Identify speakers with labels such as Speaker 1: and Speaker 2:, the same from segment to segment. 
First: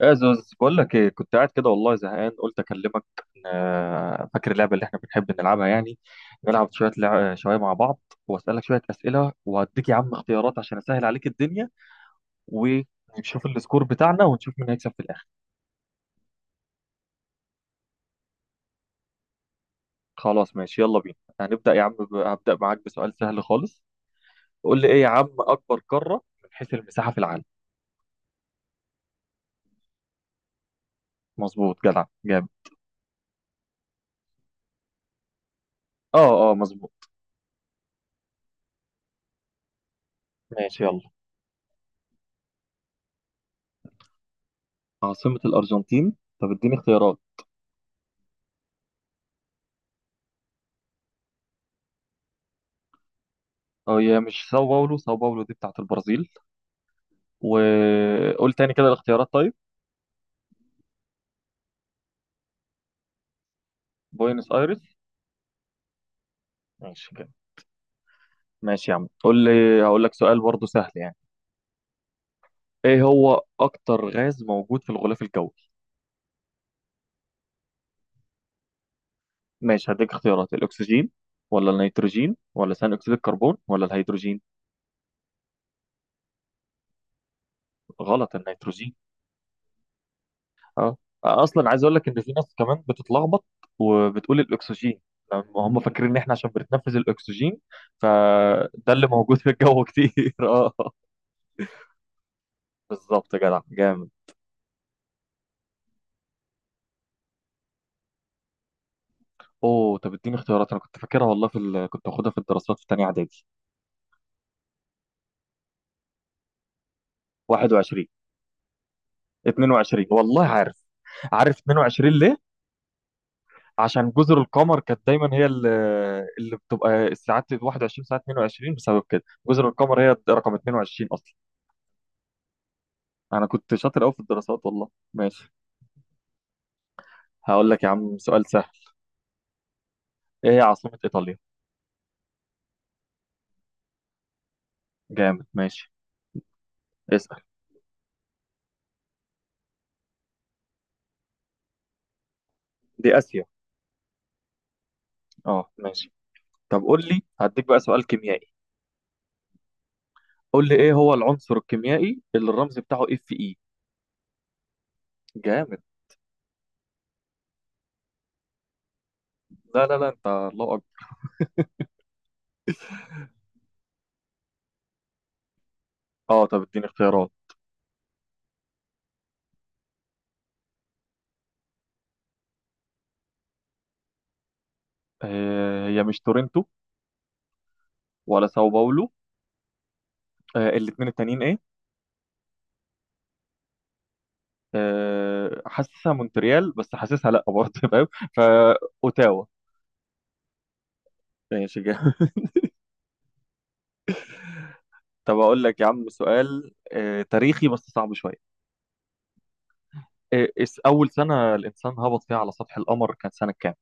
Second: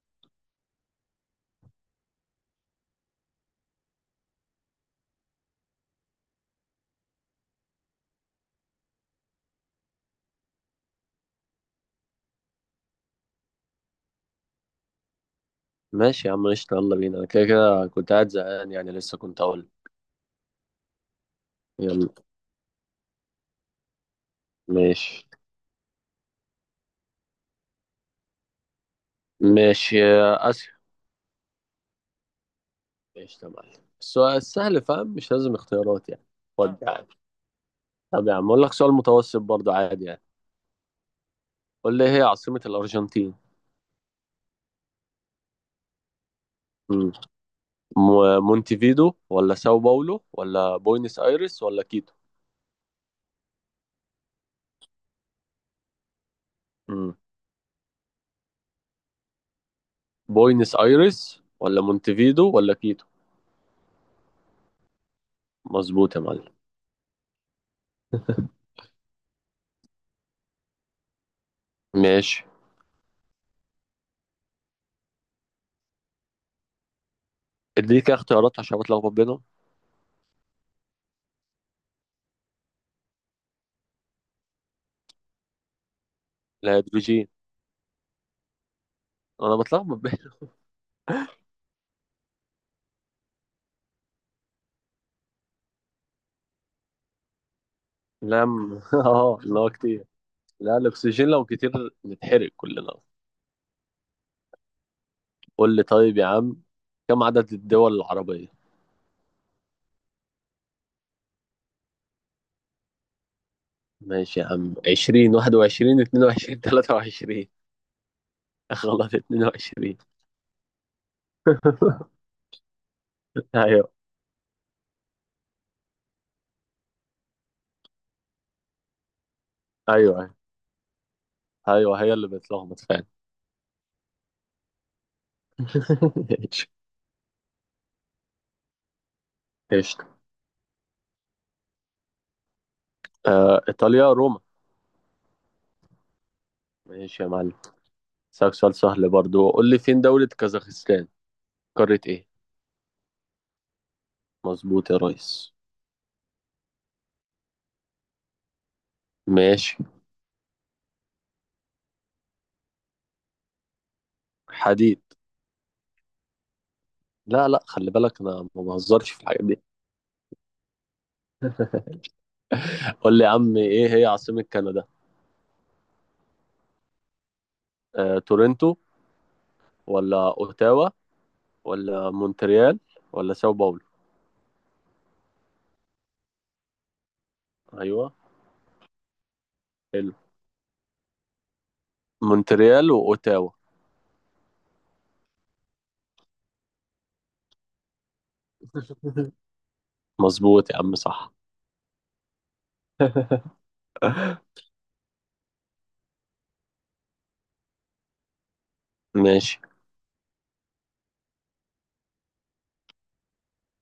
Speaker 1: يا زوز بقول لك ايه، كنت قاعد كده والله زهقان قلت اكلمك. فاكر اللعبه اللي احنا بنحب نلعبها يعني. نلعب شويه مع بعض، واسالك شويه اسئله وهديك يا عم اختيارات عشان اسهل عليك الدنيا، ونشوف السكور بتاعنا ونشوف مين هيكسب في الاخر.
Speaker 2: ماشي يا عم، قشطة، يلا بينا. أنا كده كده كنت قاعد زهقان يعني، لسه كنت أقول
Speaker 1: خلاص ماشي يلا بينا، هنبدا يا عم،
Speaker 2: يلا.
Speaker 1: هبدا معاك بسؤال سهل خالص. قول لي ايه يا
Speaker 2: ماشي.
Speaker 1: عم اكبر قاره من حيث المساحه في العالم؟
Speaker 2: ماشي يا آسيا.
Speaker 1: مظبوط جدع جامد.
Speaker 2: قشطة يا معلم، السؤال سهل فاهم، مش لازم اختيارات يعني.
Speaker 1: اه اه
Speaker 2: خد يا عم.
Speaker 1: مظبوط.
Speaker 2: طب يا عم، أقول لك سؤال متوسط برضه عادي يعني.
Speaker 1: ماشي يلا.
Speaker 2: قول لي إيه هي عاصمة الأرجنتين؟
Speaker 1: عاصمه الارجنتين، طب اديني
Speaker 2: مم.
Speaker 1: اختيارات.
Speaker 2: مونتيفيدو ولا ساو باولو ولا بوينس آيرس ولا كيتو؟
Speaker 1: اه هي مش ساو باولو، ساو باولو دي بتاعت البرازيل.
Speaker 2: مم.
Speaker 1: وقول تاني كده الاختيارات طيب.
Speaker 2: بوينس آيرس ولا مونتيفيدو ولا كيتو؟
Speaker 1: بوينس ايرس.
Speaker 2: مظبوط يا معلم.
Speaker 1: ماشي كده. ماشي يا عم قول لي. هقول لك سؤال برضه سهل يعني.
Speaker 2: ماشي.
Speaker 1: ايه هو اكتر غاز موجود في الغلاف الجوي؟
Speaker 2: اديني كده اختيارات عشان بتلخبط بينهم.
Speaker 1: ماشي هديك اختيارات، الاكسجين ولا النيتروجين ولا ثاني اكسيد الكربون ولا الهيدروجين؟
Speaker 2: الهيدروجين.
Speaker 1: غلط، النيتروجين.
Speaker 2: انا بتلخبط.
Speaker 1: اه. اصلا عايز اقول لك ان في ناس كمان بتتلخبط وبتقول الاكسجين، لما هم فاكرين ان احنا عشان بنتنفس الاكسجين
Speaker 2: لم
Speaker 1: فده اللي موجود
Speaker 2: اه
Speaker 1: في
Speaker 2: اللي هو
Speaker 1: الجو
Speaker 2: كتير.
Speaker 1: كتير. اه.
Speaker 2: لا الاكسجين لو كتير نتحرق كلنا.
Speaker 1: بالظبط يا جدع جامد.
Speaker 2: قول لي طيب يا عم، كم عدد الدول العربية؟
Speaker 1: اوه طب اديني اختيارات، انا كنت فاكرها والله، كنت واخدها في الدراسات في تانية اعدادي.
Speaker 2: ماشي يا عم، 20 21 22 23.
Speaker 1: 21.
Speaker 2: غلط، 22
Speaker 1: 22 والله عارف. عارف 22 ليه؟
Speaker 2: ايوه
Speaker 1: عشان جزر القمر كانت دايما هي اللي بتبقى الساعات 21 ساعه 22 بسبب كده. جزر القمر هي
Speaker 2: ايوه. ايوه
Speaker 1: رقم 22 اصلا.
Speaker 2: ايوه، هي اللي بتلخبط فعلا.
Speaker 1: انا كنت شاطر قوي في الدراسات والله. ماشي،
Speaker 2: ايش.
Speaker 1: هقول لك يا عم سؤال سهل.
Speaker 2: ايش.
Speaker 1: ايه هي عاصمة ايطاليا؟
Speaker 2: آه ايطاليا، روما.
Speaker 1: جامد ماشي.
Speaker 2: ماشي يا
Speaker 1: اسأل.
Speaker 2: معلم. اسالك سؤال سهل برضو، قول لي فين دولة كازاخستان، قارة ايه؟
Speaker 1: دي اسيا.
Speaker 2: مظبوط يا ريس.
Speaker 1: اه ماشي. طب قول لي، هديك بقى سؤال كيميائي.
Speaker 2: ماشي.
Speaker 1: قول لي ايه هو العنصر الكيميائي اللي الرمز بتاعه اف اي؟
Speaker 2: حديد.
Speaker 1: جامد.
Speaker 2: لا لا، خلي بالك انا ما بهزرش في الحاجات دي.
Speaker 1: لا لا لا، انت الله اكبر.
Speaker 2: قول لي يا عم، ايه هي عاصمة كندا؟
Speaker 1: اه طب اديني اختيارات.
Speaker 2: تورنتو ولا اوتاوا ولا مونتريال ولا ساو باولو؟
Speaker 1: هي مش تورنتو
Speaker 2: ايوه.
Speaker 1: ولا ساو باولو.
Speaker 2: حلو.
Speaker 1: الاتنين التانيين ايه؟
Speaker 2: مونتريال واوتاوا.
Speaker 1: حاسسها مونتريال بس حاسسها لا برضه، فاهم، فا اوتاوا.
Speaker 2: مظبوط يا عم، صح.
Speaker 1: ماشي جامد. طب اقول لك يا عم سؤال تاريخي بس صعب شويه.
Speaker 2: ماشي.
Speaker 1: اول سنه الانسان هبط فيها على سطح القمر كانت سنه كام؟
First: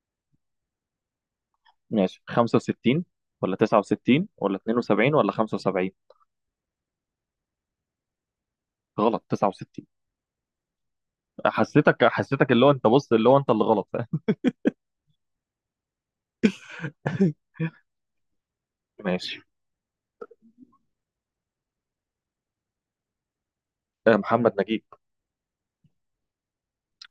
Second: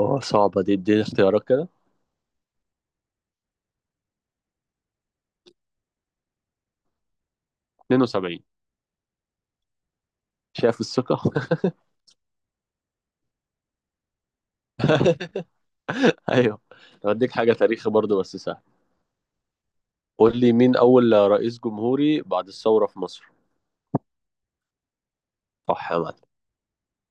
Speaker 2: اه صعبة دي، اديني اختيارات كده.
Speaker 1: ماشي، 65 ولا 69 ولا 72 ولا 75؟
Speaker 2: 72.
Speaker 1: غلط، 69.
Speaker 2: شايف الثقة.
Speaker 1: حسيتك حسيتك، اللي هو انت بص، اللي هو انت اللي غلط، فاهم.
Speaker 2: ايوه. هديك حاجة تاريخي برضو بس سهل.
Speaker 1: ماشي.
Speaker 2: قول لي مين اول رئيس جمهوري بعد الثورة في مصر؟
Speaker 1: محمد نجيب.
Speaker 2: صح يا معلم.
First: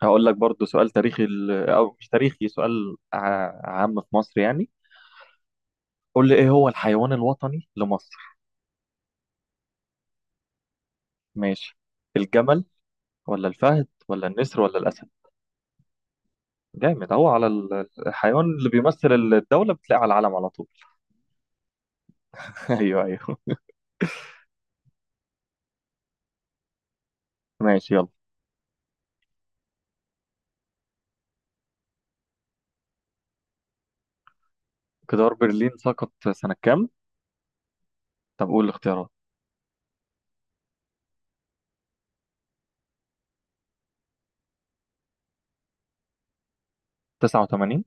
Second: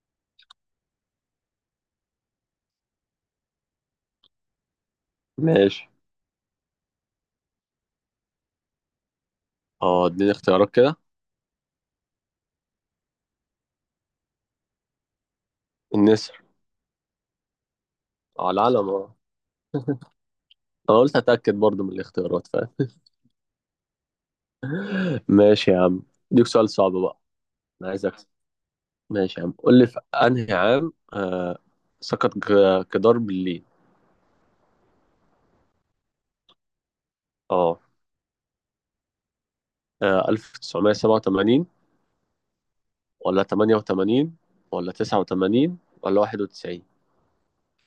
Speaker 1: هقول لك برضو سؤال تاريخي، او مش تاريخي، سؤال عام في مصر يعني.
Speaker 2: ماشي.
Speaker 1: قول لي ايه هو الحيوان الوطني لمصر؟
Speaker 2: اه اديني اختيارات كده.
Speaker 1: ماشي، الجمل ولا الفهد ولا النسر ولا الاسد؟
Speaker 2: الناس.
Speaker 1: جامد اهو، على الحيوان
Speaker 2: اه
Speaker 1: اللي
Speaker 2: العلم
Speaker 1: بيمثل
Speaker 2: اه.
Speaker 1: الدولة بتلاقيه على العلم على طول.
Speaker 2: انا قلت اتاكد برضو من الاختيارات فاهم
Speaker 1: ايوه ايوه.
Speaker 2: ماشي يا عم. ديك سؤال صعب بقى. انا
Speaker 1: ماشي
Speaker 2: عايز
Speaker 1: يلا.
Speaker 2: اكسب. ماشي يا عم، قول لي في انهي عام سقط جدار برلين.
Speaker 1: جدار برلين سقط سنة كام؟
Speaker 2: اه.
Speaker 1: طب قول الاختيارات.
Speaker 2: 1987 ولا 88 ولا 89 ولا 91؟
Speaker 1: 89.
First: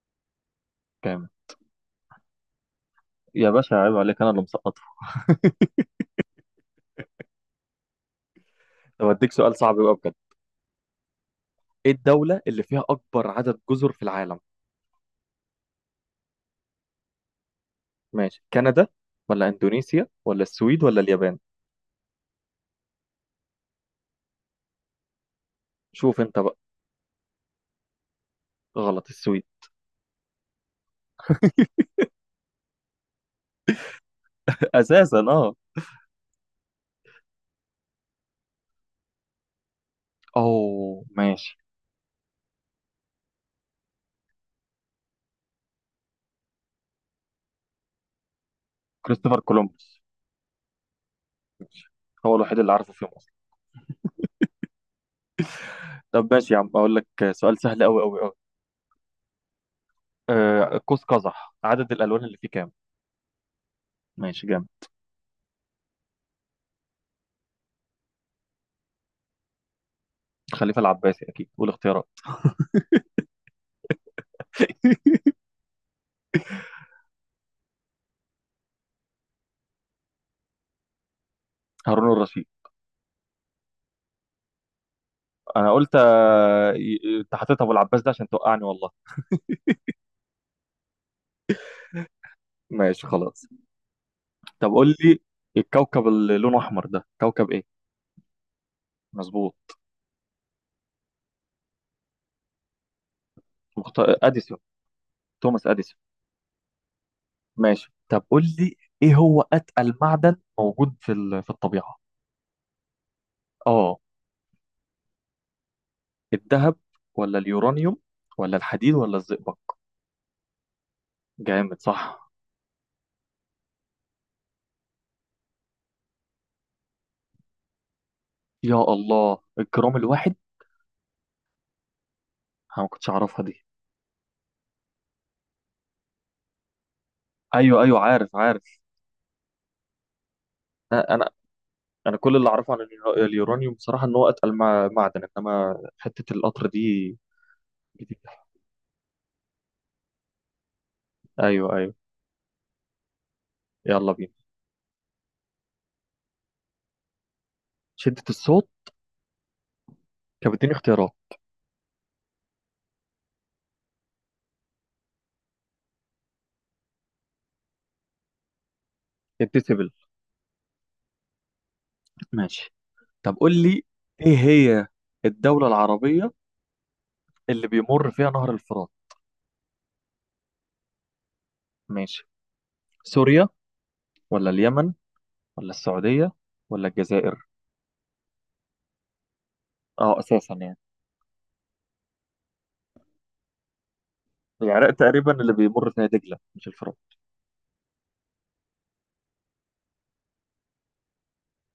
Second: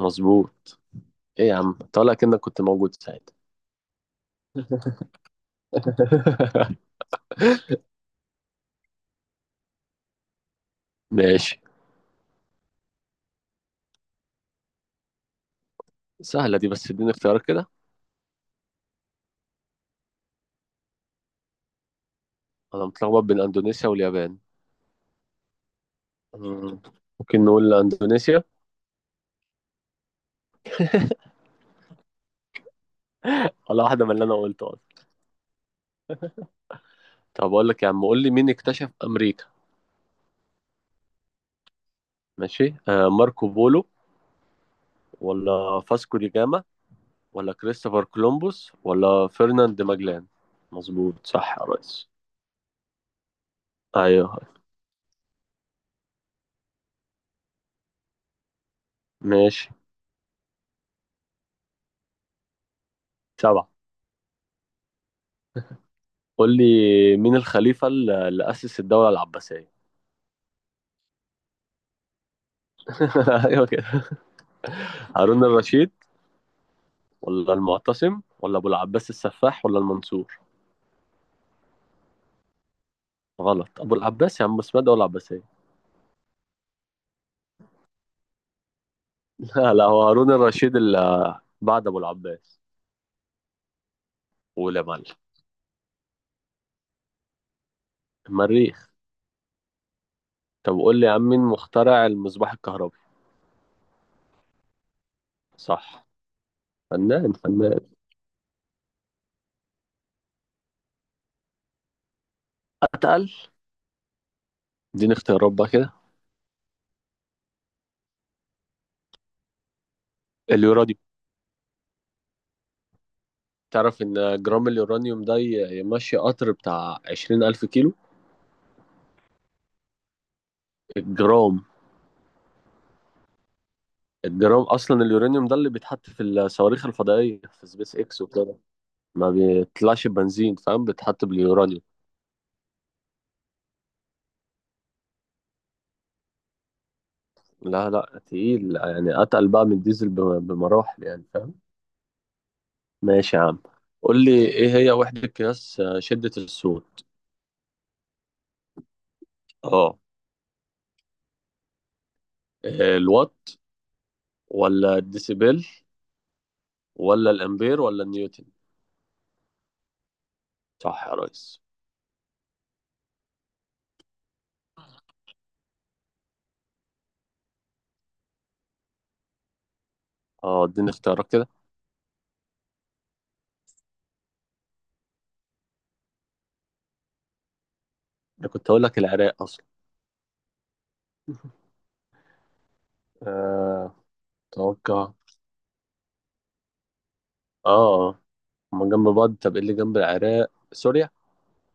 Speaker 2: مظبوط.
Speaker 1: جامد.
Speaker 2: ايه يا عم طالع كأنك كنت موجود ساعتها.
Speaker 1: يا باشا عيب عليك، انا اللي مسقطها. طب اديك سؤال صعب بقى بجد.
Speaker 2: ماشي.
Speaker 1: ايه الدولة اللي فيها اكبر عدد جزر في العالم؟
Speaker 2: سهلة دي بس اديني اختيارات كده.
Speaker 1: ماشي، كندا ولا اندونيسيا ولا السويد ولا اليابان؟
Speaker 2: انا متلخبط بين اندونيسيا واليابان.
Speaker 1: شوف انت بقى.
Speaker 2: مم. ممكن نقول اندونيسيا.
Speaker 1: غلط، السويد.
Speaker 2: ولا واحدة من اللي انا قلته.
Speaker 1: اساسا اه.
Speaker 2: طب اقول لك يا عم، قول لي مين اكتشف امريكا؟
Speaker 1: اوه ماشي.
Speaker 2: ماشي. ماركو بولو ولا فاسكو دي جاما ولا كريستوفر كولومبوس ولا
Speaker 1: كريستوفر
Speaker 2: فرناند
Speaker 1: كولومبوس
Speaker 2: ماجلان؟ مظبوط صح يا ريس.
Speaker 1: هو الوحيد اللي عارفه فيهم اصلا.
Speaker 2: ايوه.
Speaker 1: طب ماشي يا عم اقول لك سؤال سهل قوي قوي قوي.
Speaker 2: ماشي.
Speaker 1: آه قوس قزح، عدد الالوان اللي فيه كام؟
Speaker 2: سبعة.
Speaker 1: ماشي جامد.
Speaker 2: قول لي مين الخليفة اللي أسس الدولة العباسية؟
Speaker 1: الخليفه العباسي اكيد، والاختيارات؟
Speaker 2: ايوه كده. هارون الرشيد ولا المعتصم ولا ابو العباس السفاح ولا المنصور؟
Speaker 1: هارون الرشيد.
Speaker 2: غلط، ابو العباس يا عم، اسمها دولة عباسية.
Speaker 1: انا قلت، انت حطيت ابو العباس ده عشان توقعني والله.
Speaker 2: لا لا، هو هارون الرشيد اللي بعد ابو العباس.
Speaker 1: ماشي خلاص. طب
Speaker 2: قول يا
Speaker 1: قول
Speaker 2: معلم.
Speaker 1: لي، الكوكب اللي لونه احمر ده كوكب ايه؟
Speaker 2: المريخ.
Speaker 1: مظبوط.
Speaker 2: طب قول لي يا عم، مين مخترع المصباح الكهربي؟
Speaker 1: اديسون، توماس اديسون.
Speaker 2: صح. فنان فنان.
Speaker 1: ماشي، طب قول لي ايه هو اتقل معدن موجود في الطبيعه.
Speaker 2: اتقل.
Speaker 1: اه.
Speaker 2: اديني اختيارات بقى كده.
Speaker 1: الذهب ولا اليورانيوم ولا الحديد ولا الزئبق؟
Speaker 2: اليورانيوم.
Speaker 1: جامد صح.
Speaker 2: تعرف ان جرام اليورانيوم ده يمشي قطر بتاع 20,000 كيلو.
Speaker 1: يا الله الجرام الواحد.
Speaker 2: الجرام.
Speaker 1: انا ما كنتش اعرفها دي.
Speaker 2: الجرام أصلا اليورانيوم ده اللي بيتحط في الصواريخ الفضائية في
Speaker 1: ايوه
Speaker 2: سبيس
Speaker 1: ايوه،
Speaker 2: إكس
Speaker 1: عارف
Speaker 2: وكده.
Speaker 1: عارف.
Speaker 2: ما بيطلعش بنزين فاهم،
Speaker 1: انا
Speaker 2: بيتحط
Speaker 1: انا
Speaker 2: باليورانيوم.
Speaker 1: أنا كل اللي اعرفه عن اليورانيوم بصراحه ان هو اتقل معدن، انما حته القطر دي
Speaker 2: لا
Speaker 1: جديدة.
Speaker 2: لا تقيل يعني، أتقل بقى من الديزل بمراحل يعني فاهم.
Speaker 1: ايوه ايوه.
Speaker 2: ماشي يا عم.
Speaker 1: يلا
Speaker 2: قول
Speaker 1: بينا.
Speaker 2: لي إيه هي وحدة قياس شدة الصوت؟
Speaker 1: شده الصوت.
Speaker 2: اه.
Speaker 1: كانت بتديني اختيارات.
Speaker 2: الوات ولا الديسيبل ولا الامبير ولا النيوتن؟
Speaker 1: الديسيبل.
Speaker 2: صح يا ريس.
Speaker 1: ماشي. طب قول لي، ايه هي الدوله العربيه اللي بيمر فيها نهر الفرات؟
Speaker 2: اه اديني اختيارات كده.
Speaker 1: ماشي، سوريا ولا اليمن ولا السعودية ولا الجزائر؟
Speaker 2: انا كنت اقول لك العراق اصلا.
Speaker 1: اه اساسا يعني.
Speaker 2: آه،
Speaker 1: العراق
Speaker 2: اتوقع.
Speaker 1: تقريبا اللي بيمر فيها دجلة مش الفرات.
Speaker 2: اه. هما جنب بعض. طب ايه اللي جنب العراق؟ سوريا.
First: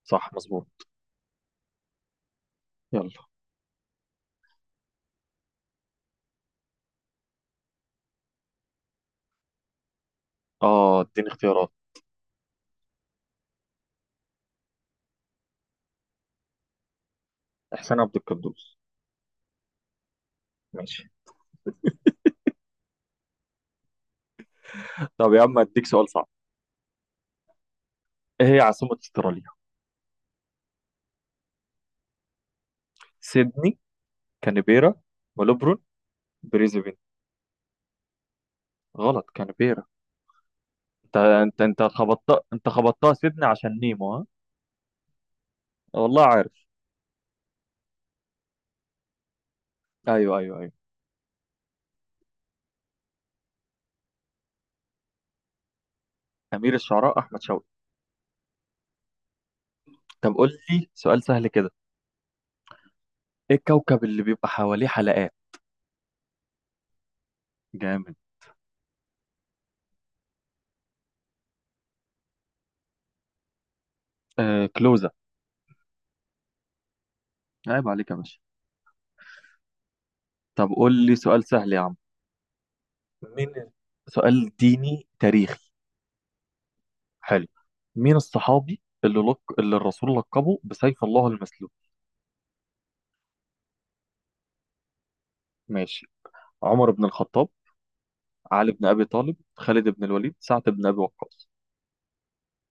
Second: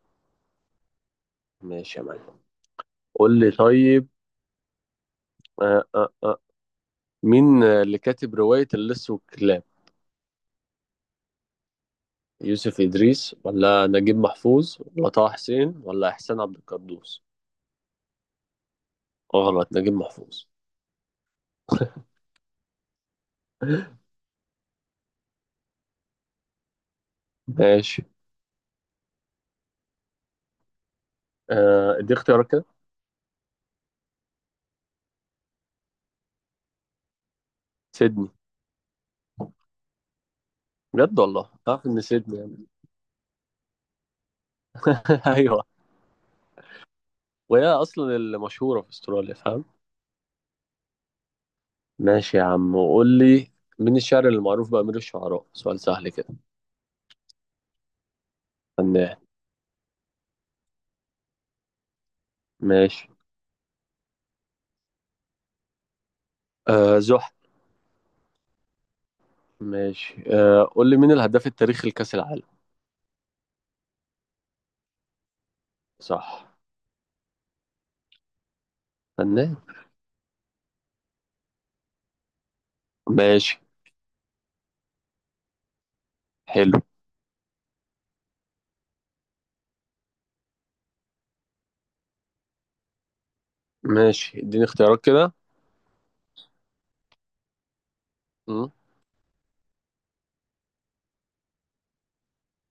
Speaker 1: صح مظبوط.
Speaker 2: ماشي يا معلم.
Speaker 1: يلا.
Speaker 2: قول لي طيب. آه آه آه. مين اللي كاتب رواية اللص والكلاب؟
Speaker 1: اه اديني اختيارات.
Speaker 2: يوسف إدريس ولا نجيب محفوظ ولا طه حسين ولا إحسان عبد القدوس؟
Speaker 1: احسان عبد القدوس.
Speaker 2: غلط، نجيب محفوظ.
Speaker 1: ماشي. طب يا عم اديك سؤال صعب.
Speaker 2: ماشي.
Speaker 1: ايه هي عاصمة استراليا؟
Speaker 2: آه، دي اختيارات كده.
Speaker 1: سيدني، كانبيرا، ملبورن، بريزبين.
Speaker 2: سيدني.
Speaker 1: غلط، كانبيرا. انت
Speaker 2: بجد والله
Speaker 1: انت انت
Speaker 2: تعرف ان
Speaker 1: خبطتها،
Speaker 2: سيدني.
Speaker 1: انت خبطتها سيدني عشان نيمو ها.
Speaker 2: أيوه.
Speaker 1: والله عارف.
Speaker 2: وهي أصلًا المشهورة في أستراليا فاهم؟
Speaker 1: ايوه ايوه ايوه.
Speaker 2: ماشي يا عم، وقُل لي، مين الشاعر اللي معروف بأمير الشعراء؟ سؤال سهل كده.
Speaker 1: امير الشعراء احمد شوقي.
Speaker 2: فنان.
Speaker 1: طب قول لي سؤال سهل كده.
Speaker 2: ماشي.
Speaker 1: ايه الكوكب اللي بيبقى حواليه حلقات؟
Speaker 2: زُحل.
Speaker 1: جامد.
Speaker 2: ماشي. قُل لي مين الهداف التاريخي لكأس العالم؟
Speaker 1: آه كلوزة.
Speaker 2: صح.
Speaker 1: عيب عليك يا باشا.
Speaker 2: فنان.
Speaker 1: طب قول لي سؤال سهل يا عم. مين
Speaker 2: ماشي.
Speaker 1: ال- سؤال ديني تاريخي.
Speaker 2: حلو.
Speaker 1: حلو. مين الصحابي اللي الرسول لقبه بسيف الله المسلول؟
Speaker 2: ماشي، اديني اختيارات كده.
Speaker 1: ماشي، عمر بن الخطاب،
Speaker 2: إمم،
Speaker 1: علي بن ابي طالب، خالد بن الوليد، سعد بن ابي وقاص.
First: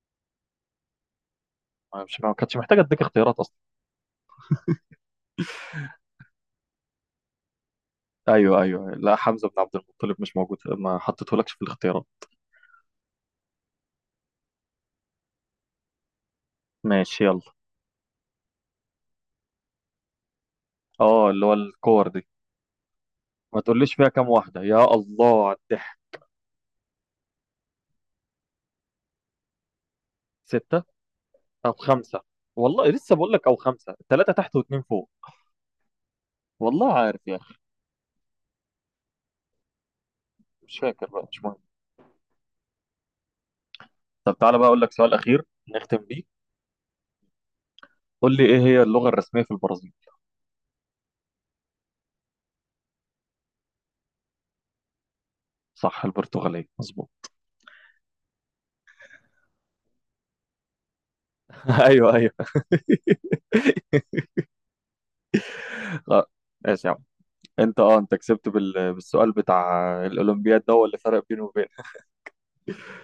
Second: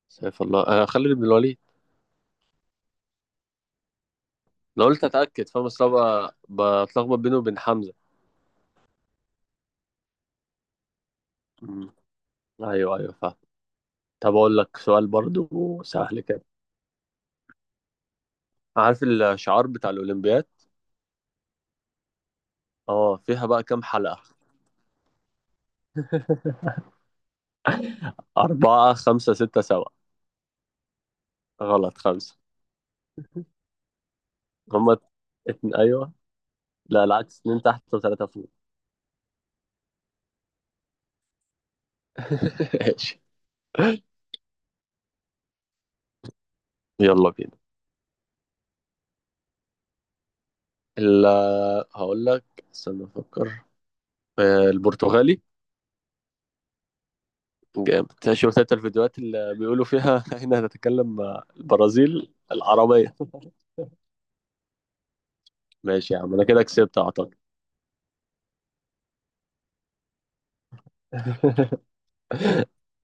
Speaker 2: سيف الله خالد بن الوليد.
Speaker 1: أنا مش ما كانتش محتاجه اديك اختيارات اصلا.
Speaker 2: أنا قُلت أتأكد فاهم، أصل أنا باتلخبط بينه وبين حمزة.
Speaker 1: ايوه ايوه، لا، حمزه بن عبد المطلب مش موجود، ما حطيتهولكش في
Speaker 2: إمم،
Speaker 1: الاختيارات.
Speaker 2: أيوه. أيوه فاهم. طَب أقول لك سؤال برضه سهل كده.
Speaker 1: ماشي يلا.
Speaker 2: عارف الشعار بتاع الأولمبياد؟
Speaker 1: اه اللي هو الكور دي.
Speaker 2: اه فيها
Speaker 1: ما
Speaker 2: بقى كام
Speaker 1: تقوليش فيها
Speaker 2: حلقة؟
Speaker 1: كام واحده، يا الله على الضحك.
Speaker 2: أربعة خمسة ستة سبعة.
Speaker 1: ستة. أو
Speaker 2: غلط،
Speaker 1: خمسة.
Speaker 2: خمسة.
Speaker 1: والله لسه بقول لك أو خمسة، ثلاثة تحت واتنين
Speaker 2: هما
Speaker 1: فوق.
Speaker 2: أيوه.
Speaker 1: والله
Speaker 2: لا
Speaker 1: عارف يا
Speaker 2: العكس،
Speaker 1: أخي.
Speaker 2: اتنين تحت وتلاتة فوق.
Speaker 1: مش فاكر بقى، مش مهم.
Speaker 2: ماشي.
Speaker 1: طب تعالى بقى أقول لك سؤال أخير نختم بيه.
Speaker 2: يلا بينا.
Speaker 1: قول لي إيه هي اللغة الرسمية في البرازيل؟
Speaker 2: ال هقول لك. استنى أفكر. البرتغالي.
Speaker 1: صح، البرتغالية مظبوط.
Speaker 2: جامد. شفت انت الفيديوهات اللي بيقولوا فيها هنا هنتكلم مع
Speaker 1: أيوه
Speaker 2: البرازيل
Speaker 1: أيوه.
Speaker 2: العربية. ماشي يا
Speaker 1: آه،
Speaker 2: عم أنا كده
Speaker 1: ماشي يا
Speaker 2: كسبت
Speaker 1: عم.
Speaker 2: أعتقد.
Speaker 1: أنت أنت كسبت بالسؤال بتاع الأولمبياد، ده هو اللي فرق بيني وبينك.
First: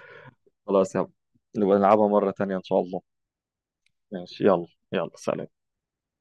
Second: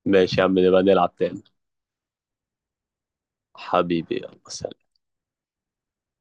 Speaker 2: ماشي يا عم نبقى
Speaker 1: خلاص يا عم،
Speaker 2: نلعب تاني.
Speaker 1: نبقى نلعبها مرة تانية إن شاء الله.
Speaker 2: حبيبي يلا
Speaker 1: ماشي يلا
Speaker 2: سلام.
Speaker 1: يلا سلام.